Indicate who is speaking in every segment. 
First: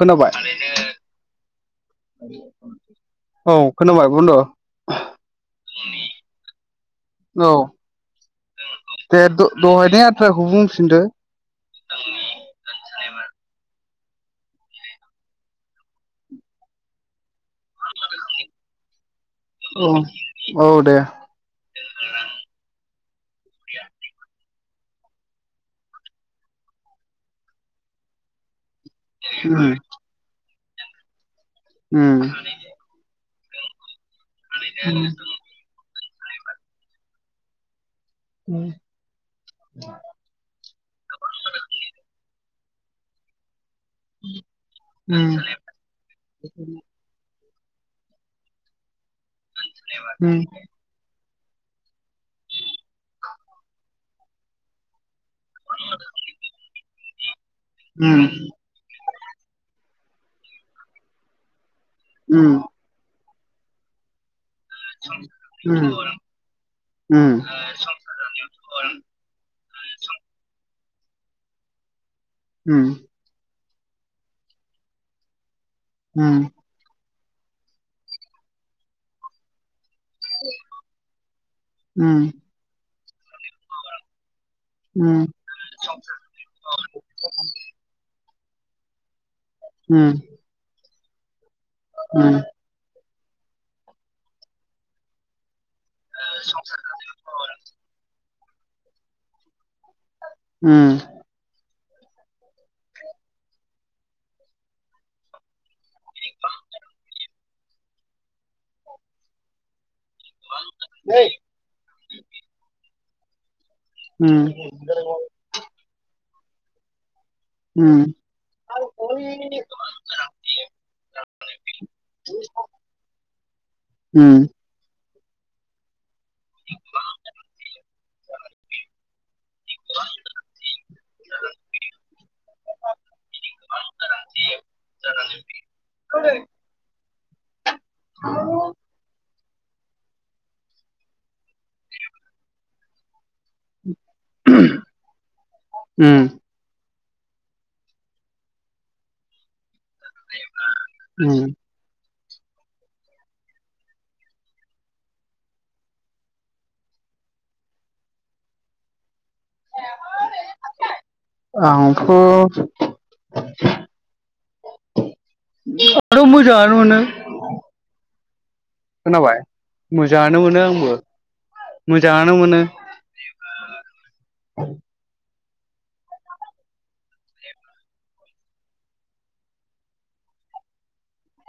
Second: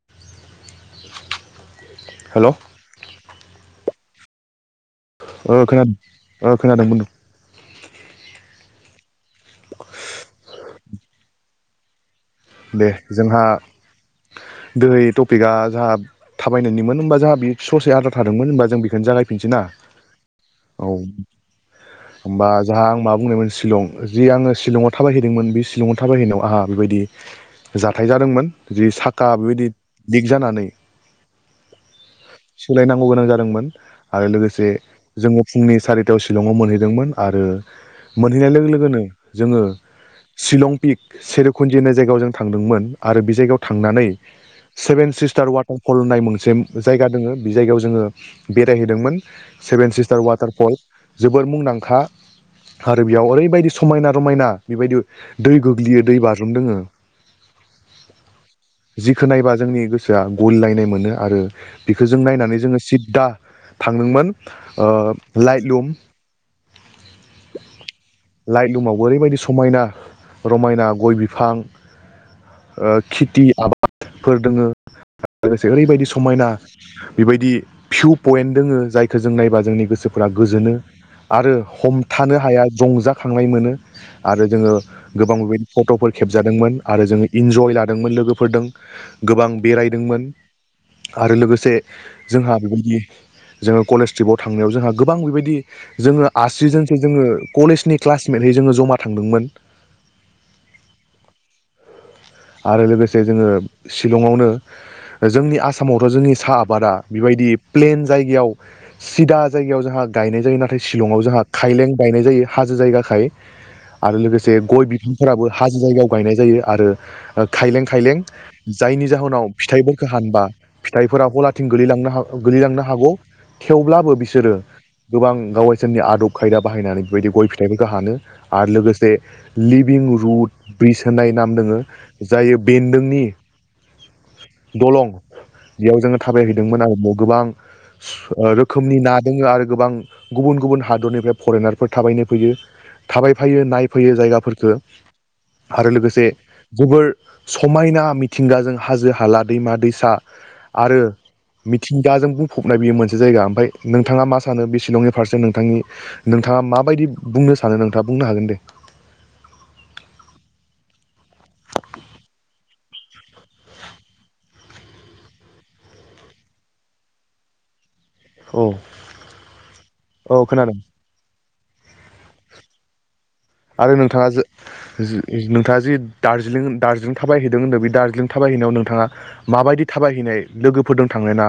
Speaker 1: खोनाबाय? [unintelligible]
Speaker 2: हेल' ओ
Speaker 1: औ खोनाबाय बुनदु?
Speaker 2: ओ खोनादो ओ खोनादों बुनदु।
Speaker 1: औ [inaudible] दे द-दहायनि आद्राखौ बुंफिनदो [unintelligible]
Speaker 2: दे जोंहा दोहै टपिकआ जोंहा थाबायनायनिमोन होमबा जोंहा बि ससे आद्रा थादोंमोन होनबा जों बेखौनो जागाय फिनसैना
Speaker 1: औ
Speaker 2: औ होनबा जोंहा आं मा बुंनायमोन सिलं सिलंआव थाबहैदोंमोन बे सिलंआव थाबायहैनायाव आहा बेबायदि जाथाय जादोंमोन जि साखा
Speaker 1: उम
Speaker 2: बेबायदि लिक जानानै
Speaker 1: उम
Speaker 2: सोलायनांगौ गोनां जा दोंमोन। आरो लोगोसे जोङो फुंनि सारि थायाव सिलंआव मोनहैदोंमोन आरो मोनहैनाय
Speaker 1: उम
Speaker 2: लोगो लोगोनो जोङो सिलं पिक सेर'खुन्जि होननाय जों थांदोंमोन आरो बि जायगाव थांनानै सेभेन
Speaker 1: उम
Speaker 2: सिस्टार वाटारफल होननाय मोनसे जायगा दङ। बि जायगायाव जोङो बेरायहैदोंमोन। सेभेन सिस्टार
Speaker 1: उम
Speaker 2: वाटारफल जोबोर मुंदांखा आरो बेयाव ओरैबायदि समायना रमायना बेबायदि दै गोग्लैयो दै बाज्रुम दोङो।
Speaker 1: उम
Speaker 2: जिखौ नायबा जोंनि गोस सोआ गलिलायनाय मोनो आरो बेखौ जों
Speaker 1: उम
Speaker 2: नायनानै जोङो सिद्दा थांदोंमोन ओ लाइ
Speaker 1: उम उम
Speaker 2: लुम
Speaker 1: उम
Speaker 2: लाइट लुमावबो ओरैबायदि समायना रमायना गइ बिफां
Speaker 1: उम
Speaker 2: ओ खेथि आबा फोर दोङो लोगोसे ओरैबायदि समायना बेबायदि भिउ पइन्ट दोङो जायखौ जों नायबा जोंनि गो सोफोरा गोजोनो आरो हमथानो हाया जंजा खांनाय मोनो। आरो जोङो
Speaker 1: उम
Speaker 2: गोबां [unintelligible] फट'फोर खेबजादोंमोन जों इनजय लादोंमोन लोगोफोरदों गोबां बेरायदोंमोन आरो लोगो से जोंहा बिबायदि जोङो कलेज ट्रिपाव थांनायाव जोंहा गोबां बिबायदि जोङो आसिजनसो जोङो कलेजनि क्लास मेरै जोङो जमा थांदोंमोन
Speaker 1: उम
Speaker 2: आरो लोगोसे जोङो सिलंआवनो जोंनि आसामावथ' जोंनि साहा आबादा बेबायदि प्लेन जायगायाव सिदा जायगायाव जोंहा गायनाय जायो नाथाय सिलंआव जोंहा खायलें गायनाय जायो हाजो जायगा थायो आरो लोगोसे गय बिफांफोराबो हाजो जायगायाव गायनाय जायो आरो खायलें खायलें जायनि जाहोनाव फिथाइफोरखौ हानबा फिथाइफोरा हलाथिं गोलैलांनो हा गोलैलांनो हागौ थेवब्लाबो बिसोरो गोबां गावगाइसोरनि आदब खायदा बाहायनानै बेबायदि गय फिथाइखौ हानो आरो लोगोसे लिभिं रुद ब्रिज होनाय नाम दोङो जायो बेन्दोंनि दलं बेयाव जोङो थाबायहैदोंमोन आरो गोबां स ओ रोखोमनि ना दोङो आरो गोबां गुबुन गुबुन हादरनिफ्राय फरेनारफोर थाबायनो फैयो थाबाय फैयो नायफैयो जायगाफोरफोरखौ आरो लोगोसे
Speaker 1: उम उम
Speaker 2: जे गोबोर समायना मिथिंगाजों हाजो हाला दैमा दै सा आरो
Speaker 1: उम
Speaker 2: मिथिं गाजों बुंफबनाय बियो मोनसे जायगा ओमफ्राय नोंथाङा मा सानो बे सिलंनि फारसे नोंथांनि नोंथाङा माबायदि बुंनो सानो नोंथाङा बुंनो हागोन दे
Speaker 1: आंथ' आरो मोजाङानो मोनो
Speaker 2: औ
Speaker 1: खोनाबाय मोजाङानो
Speaker 2: औ
Speaker 1: मोनो
Speaker 2: खोनादों
Speaker 1: आंबो मोजांनो मोननो
Speaker 2: आरो नोंथाङा जा नोंथाङा जिे दार्जिलिं दार्जिलिं थाबायहैदों होनदों बे दारजिलिं थाबायहैनायाव नोंथाङा माबायदि थाबायहैनाय लोगोफोरजों थाङ ना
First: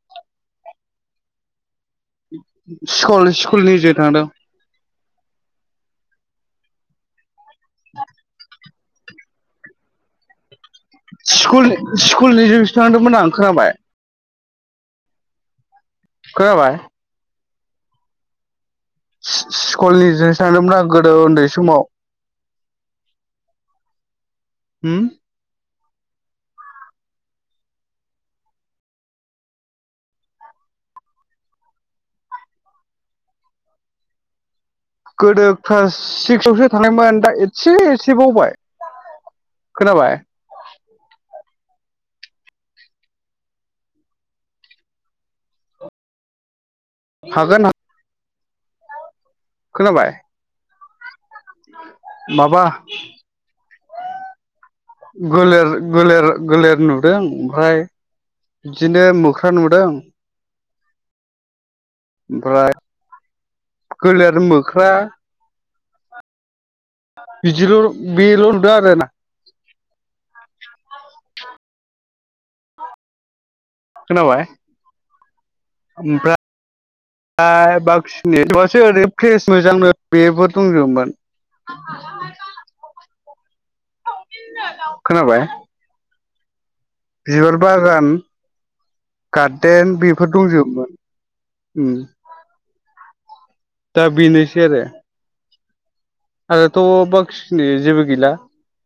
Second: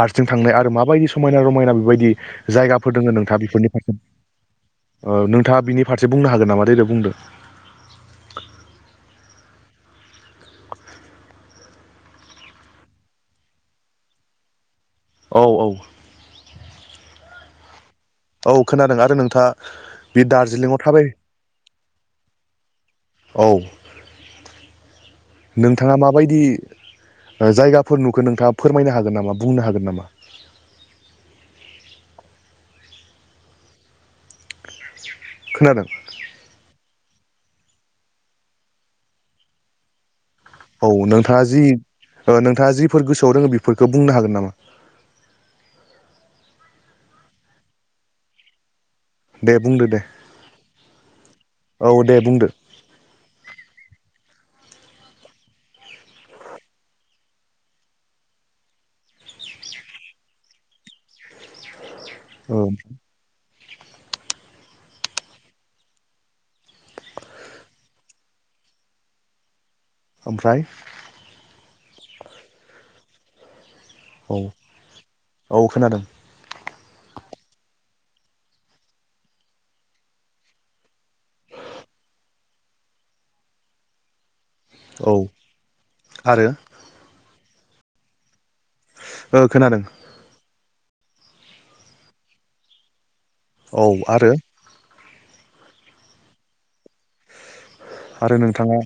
Speaker 2: हारसिं थांनाय आरो माबायदि समायना रमायना बेबायदि जायगाफोर दोङो
Speaker 1: स्कुल
Speaker 2: नोंथाङा
Speaker 1: स्कुल
Speaker 2: बेफोरनि
Speaker 1: नि जे
Speaker 2: फारसे
Speaker 1: थांदों
Speaker 2: ओ नोंथाङा बिनि फारसे बुंनो हागोन नामा दे दे बुंदों।
Speaker 1: [inaudible] स्कुल स्कुल नि जोंसो थांदोंमोन आं खोनाबाय
Speaker 2: औ औ
Speaker 1: खोनाबाय
Speaker 2: औ खोनादों आरो नोंथाङा
Speaker 1: सि स्कुलनि
Speaker 2: बे
Speaker 1: जोंसो
Speaker 2: दार्जिलिंआव
Speaker 1: थांदोंमोन आं
Speaker 2: थाबाय
Speaker 1: गोदो उन्दै समाव
Speaker 2: औ
Speaker 1: होम
Speaker 2: नोंथाङा माबायदि ओ जायगाफोर नुखो नोंथाङा फोरमायनो हागोन नामा बुंनो हागोन नामा
Speaker 1: गोदो
Speaker 2: खोनादों
Speaker 1: क्लास सिक्सआवसो थांनायमोन दा एसे एसे बावबाय खोनाबाय
Speaker 2: औ नोंथांङा जि ओ नोंथाङा जिफोर गोसोआव दंङो बेफोरखौ बुंनो हागोन नामा
Speaker 1: हागोन हा
Speaker 2: दे बुंदो दे औ दे बुंदो
Speaker 1: माबा गोलेर गोलेर गोलेर नुदों ओमफ्राय बिदिनो मोख्रा नुदों।
Speaker 2: औ
Speaker 1: ओमफ्राय गोलेर मोख्रा बिदिल बेल नुदों आरो ना
Speaker 2: ओमफ्राय औ
Speaker 1: खोनाबाय
Speaker 2: औ खोनादों।
Speaker 1: ओ बक्सिनिबासो ओरै फ्रेस मोजांनो बेबो दंजोमोन [inaudible]
Speaker 2: औ
Speaker 1: खोनाबाय
Speaker 2: आरो
Speaker 1: बिबार बागान
Speaker 2: ओ खोनादों
Speaker 1: गार्देन बेफोर दंजोबमोन उम
Speaker 2: औ
Speaker 1: दा
Speaker 2: आरो
Speaker 1: बेनोसै आरो। [unintelligible] थ बाखि खिनि जेबो गैला।
Speaker 2: आरो नोंथाङा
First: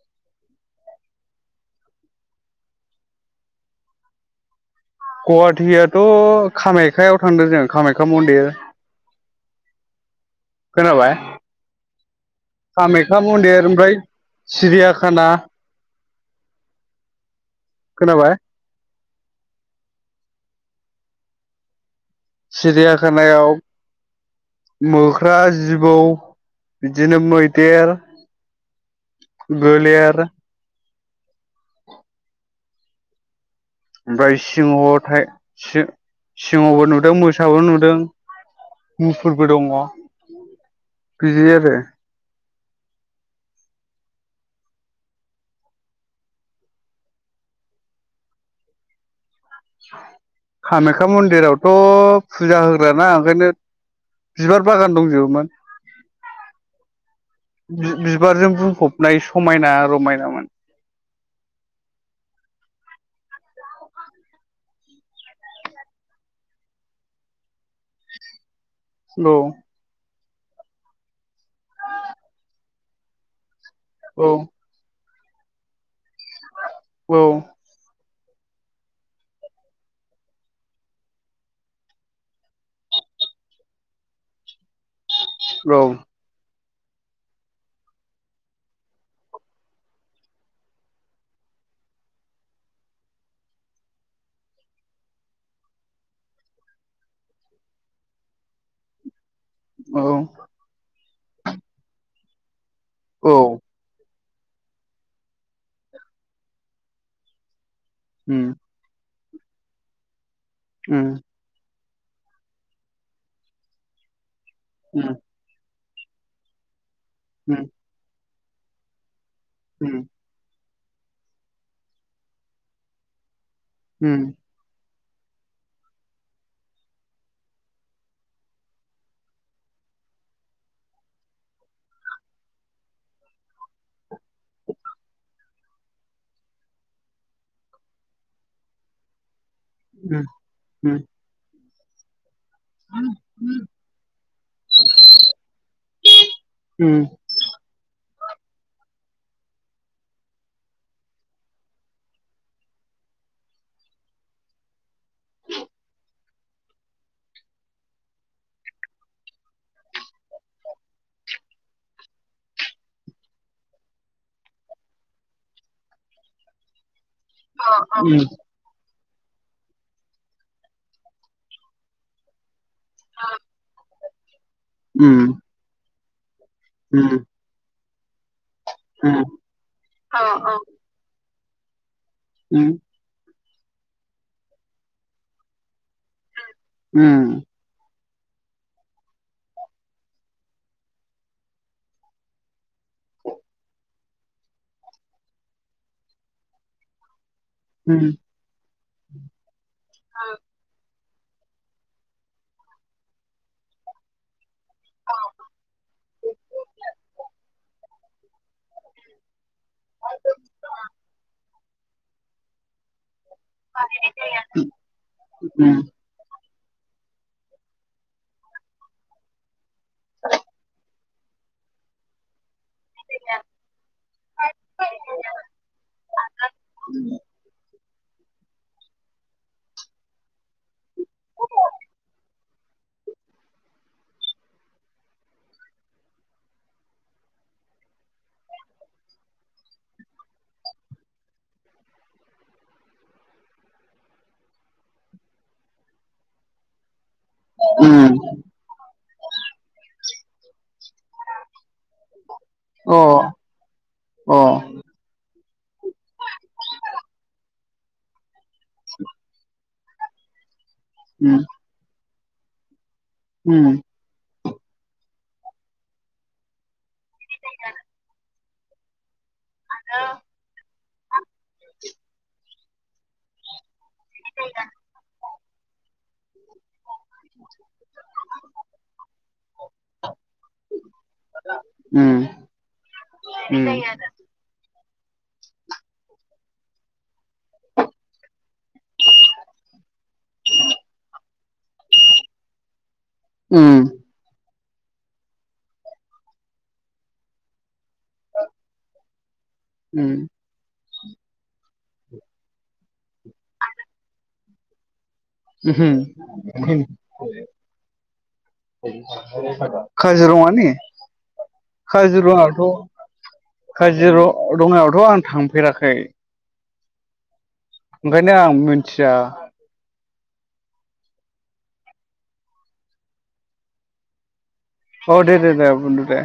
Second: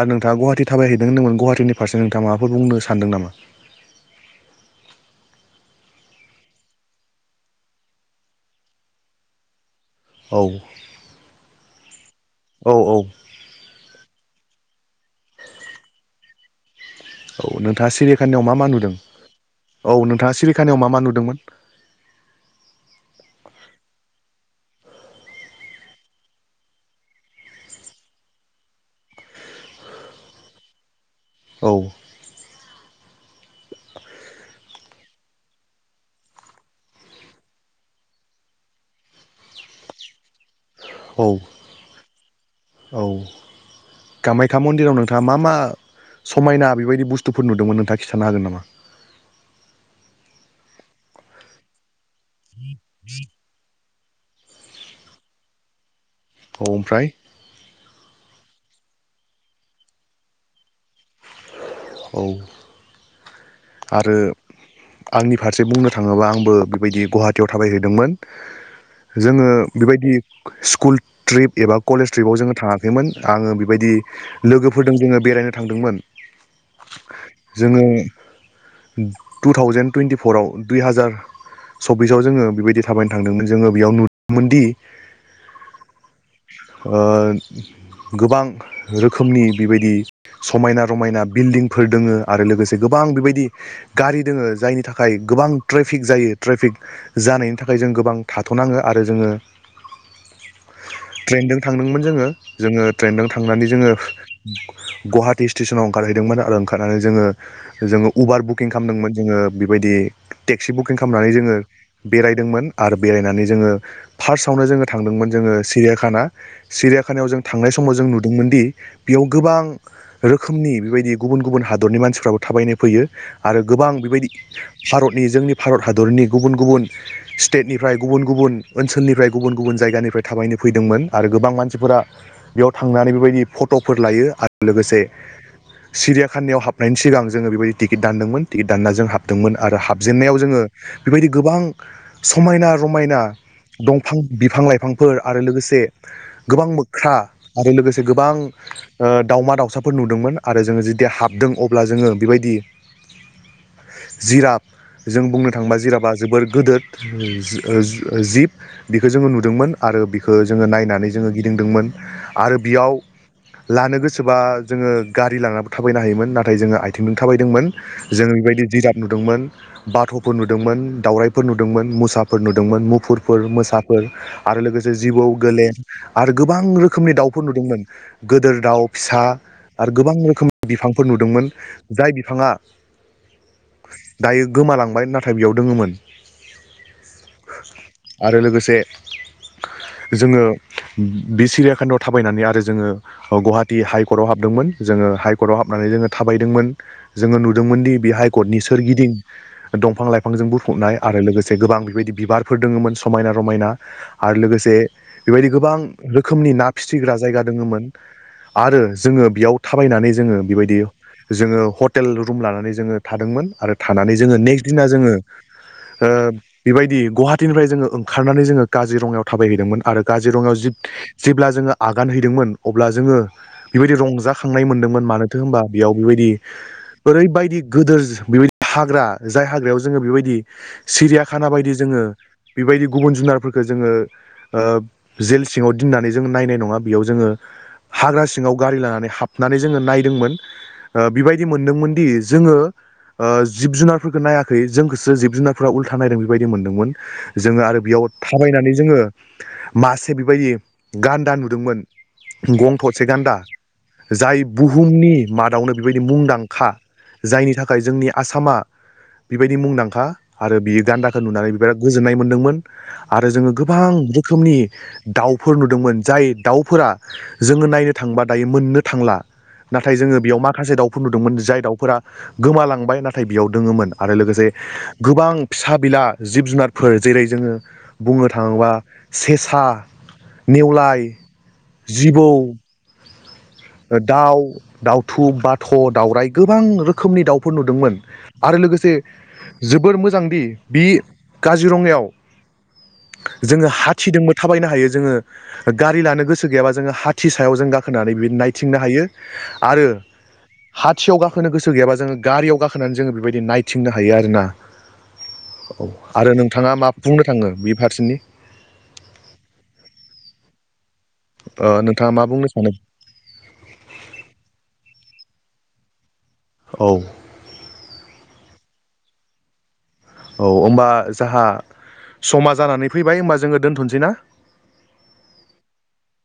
Speaker 2: आरो नोंथाङा गवाहाटि थाबायहैदों होनदोंमोन गवाहाटीनि फारसे नोंथाङा माफोर बुंनो सानदों नामा?
Speaker 1: गवाहाटीयाथ' कामाख्याायाव थांदों जोङो कामाख्या मन्दिर।
Speaker 2: औ
Speaker 1: खोनाबाय
Speaker 2: औ औ
Speaker 1: कामाख्या मन्दिर ओमफ्राय सिरियाखाना
Speaker 2: औ नोंथाङा
Speaker 1: खोनाबाय
Speaker 2: सिरियाखानायाव मा मा नुदों? औ नोंथाङा सिरि खानायाव मा मा नुदोंमोन?
Speaker 1: सिरियाखानायाव मोख्रा, जिबौ, बिदिनो मैदेर, गलेर
Speaker 2: औ।
Speaker 1: ओमफ्राय सिंह थाइ सि सिंहबो नुदों, मोसाबो नुदों, मुफुरबो दङ'।
Speaker 2: औ
Speaker 1: बिदि आरो।
Speaker 2: औ कामाख्या मन्दिराव नोंथाङा मा मा समायना बेबायदि बुस्थुफोर नुदोंमोन नोंथाङा खिन्थानो हागोन नामा?
Speaker 1: कामाख्या मन्दिरावथ' फुजा होग्राना ओंखायनो बिबार बागान दंजोबोमोन।
Speaker 2: औ ओमफ्राय?
Speaker 1: बि -बिबारजों बुंफबनाय समायना रमायनामोन।
Speaker 2: औ। आरो आंनि फारसे बुंनो थाङोबा आंबो बेबायदि गुवाहाटीयाव थाबायहैदोंमोन
Speaker 1: औ
Speaker 2: जोङो बेबायदि स्कुल ट्रिप एबा कलेज ट्रिपआव जोङो थाङाखैमोन आङो बि बायदि
Speaker 1: औ
Speaker 2: लोगोफोरदों जोङो बेरायनो थांदोंमोन।
Speaker 1: औ
Speaker 2: जोङो टु थावजेेन टुइन्टिफरआव दुइ हाजार सब्बिसाव जोङो बेबायदि थाबायनो थांदोंमोन जोङो बेयाव नुदोंमोनदि
Speaker 1: औ।
Speaker 2: ओ गोबां रोखोमनि बेबायदि समायना रमायना बिल्डिंफोर दोङो आरो लोगोसे गोबां बेबायदि गारि दोङो जायनि थाखाय गोबां ट्रेफिक जायो ट्रेफिक जानायनि थाखाय जों गोबां थाथ'नाङो आरो जोङो
Speaker 1: औ
Speaker 2: ट्रेनजों थांदोंमोन जोङो। जोङो ट्रेनजों
Speaker 1: औ
Speaker 2: थांनानै जोङो गुवाहाटि स्टेसनाव ओंखारहैदोंमोन आरो ओंखारनानै जोङो जो उबार
Speaker 1: उम
Speaker 2: बुकिं खामदोंमोन। जोङो बेबायदि टेक्सि बुकिं
Speaker 1: उम
Speaker 2: खालामनानै जोङो बेरायदोंमोन आरो बेरायनानै जोङो फार्स्ट आवनो जों
Speaker 1: उम
Speaker 2: थांदोंमोन जोङो सिरियाखा खाना सिरिया खानायाव जों
Speaker 1: उम
Speaker 2: थांनाय समाव जों नु दोंमोनदि बेयाव गोबां
Speaker 1: उम
Speaker 2: रोखोमनि बेबायदि गुबुन गुबुन हादरनि मानसिफ्राबो थाबायनो फैयो। आरो गोबां
Speaker 1: उम
Speaker 2: बेबायदि भारतनि जोंनि भारत हादरनि गुबुन गुबुन स्टेटनिफ्राय गुबुन गुबुन ओनसोलनिफ्राय गुबुन गुबुन जायगानिफ्राय थाबायनो फैदोंमोन आरो गोबां मानसिफोरा बेयाव थांनानै बेबायदि फट'फोर लायो आरो लोगोसे सिरियाखानियाव हाबनायनि सिगां जोङो बेबायदि टिकिट दानदोंमोन टिकेट दानना जों हाबदोंमोन। आरो
Speaker 1: उम
Speaker 2: हाबजेनन्नायाव जोङो
Speaker 1: उम
Speaker 2: बेबायदि गोबां समायना रमायना दंफां बिफां लाइफांफोर आरो लोगोसे गोबां
Speaker 1: उम
Speaker 2: मोख्रा आरो लोगोसे गोबां ओ दावमा दाउसाफोर नुदोंमोन आरो जोङो जुदि हाबदों अब्ला जोङो बेबायदि जिराब जों बुंनो थाङोबा जिराबा जोबोर गोदोर जिब बेखौ जोङो नुदोंमोन आरो बिखौ जोङो नायनानै जोङो गिदिंदोंमोन आरो बियाव लानो गोसोबा जोङो गारि लानानै थाबायनो हायोमोन नाथाय जोङो आथिंजों थाबायदोंमोन। जों
Speaker 1: उम
Speaker 2: बेबायदि जिराफ नुदोंमोन बाथ'फोर नुदोंमोन दावराइफोर नुदोंमोन मोसाफोर नुदों। दोंमोन मुफुरफोर मोसा फोर आरो लोगोसे
Speaker 1: उम
Speaker 2: जिबौ गोलेर आरो गोबां रोखोमनि
Speaker 1: उम
Speaker 2: दाउफोर नुदोंमोन। गोदेर दाउ फिसा आरो गोबां रोखोमनि बिफांफोर नुदोंमोन। जाय बिफाङा
Speaker 1: [unintelligible]
Speaker 2: दायो गोमालांबाय नाथाय बेयाव दोङोमोन
Speaker 1: ओम
Speaker 2: आरो लोगोसे जोङो बि सिरियाखानायाव थाबायनानै आरो जोङो गुवाहाटी हाइकर्टआव हाबदोंमोन जोङो हाइकर्टआव हाबनानै जोङो थाबायदोंमोन जोङो नुदों मोनदि
Speaker 1: उम
Speaker 2: बे हाइकर्टनि सोरगिदिं दंफां लाइफांजों बुंफबनाय आरो लोगोसे गोबां बेबायदि बिबारफोर दङमोन समायना रमायना आरो लोगोसे बेबायदि गोबां रोखोमनि ना फिसिग्रा जायगा दङोमोन आरो जोङो बेयाव थाबायनानै जोङो बेबायदि जोङो हटेल रुम लानानै जोङो थादोंमोन आरो थानानै जोङो नेक्स्ट दिना जोङो
Speaker 1: उम
Speaker 2: ओ बेबायदि गुवाहाटटिनिफ्राय जोङो ओंखारनानै जोङो काजिरङायाव थाबायहैदोंमोन आरो काजिरङायाव [unintelligible] जेब्ला जोङो आगान हैदोंमोन अब्ला जोङो बेबायदि रंजाखांनाय मोनदोंमोन मानोथो होनबा बेयाव बेबायदि ओरैबायदि गोदोरस बेबायदि हाग्रा जाय हाग्रायाव जोङो बेबायदि सिरियाखाना बायदि जोङो बेबायदि गुबुन जुनारफोरखो जोङो ओ जेल सिङाव दनानै जोङ नायनाय नङा बेयाव जोङो हाग्रा सिङाव गारि लानानै हाबनानै जोङो नायदोंमोन बेबायदि मोन मोनदोंमोनदि जोङो ओ जिब जुनारफोरखौ नायाखै जोंखौसो जिब जुनारफोरा उल्था नायदों बेबायदि मोनदोंमोन जोङो आरो
Speaker 1: उम
Speaker 2: बेयाव थाबायनानै जोङो मास बेबायदि गान्दा नुदोंमोन गं
Speaker 1: अ
Speaker 2: थसे गान्दा जाय
Speaker 1: अ
Speaker 2: बुहुमनि माद दावनो बेबायदि मुंदां खा जायनि थाखाय जोंनि आसामा बेबायदि मुंदांख खा आरो बियो दान्दाखो
Speaker 1: उम
Speaker 2: नुनानै बिबारा गोज गोजोन्नाय मोन्दोंमोन आरो जोङो
Speaker 1: उम
Speaker 2: गोबां रोख रोखोमनि दाउफोर नुदोंमोन जाय दाउफोरा जोङो नायनो थांबा दायो मोननो थांला नाथाय जोङो बेयाव माखासे दावफुर नुद जाय दावफोरा गोमालांबाय नाथाय बियाव दोङोमोन आरो लोगोसे गोबां फिसा बिला जिब जुनाद फोर जेरै जोङो बुंनो थाङोबा सेसा नेवलाय
Speaker 1: उम
Speaker 2: जिबौ ओ दाव दावथु बाथ' दावराय गोबां रोखोमनि दाव फुर नुदोंमोन। आरो लोगोसे जोबोर मोजांदि बि काजिरङायाव जोङो हाथिदोंमोन थाबायनो हायो जोङो गारि लानो गोसो गैयाबा जोङो हाथि सायाव जों गाख होनानै बिबायदि नाय थिंनो हायो आरो
Speaker 1: उम
Speaker 2: हाथियाव गाखोनो गोसो गैयाबा जोङो गारियाव गाखोनानै जोङो बेबायदि नायथिंनो हायो आरोना। आरो नोंथाङा मा बुंनो थाङो बे फारसेनि
Speaker 1: [inaudible] खाजिरंआनि?
Speaker 2: ओ नोंथाङा मा बुंनो सानो
Speaker 1: काजिरङायावथ' काजिर रङायावथ' आं थांफेराखै
Speaker 2: औ
Speaker 1: ओंखायनो आं मिनथिया।
Speaker 2: औ होमबा जाहा समा जानानै फैबाय होमबा जोङो दोन्थ'सै ना?
Speaker 1: औ दे दे बुनदु दे।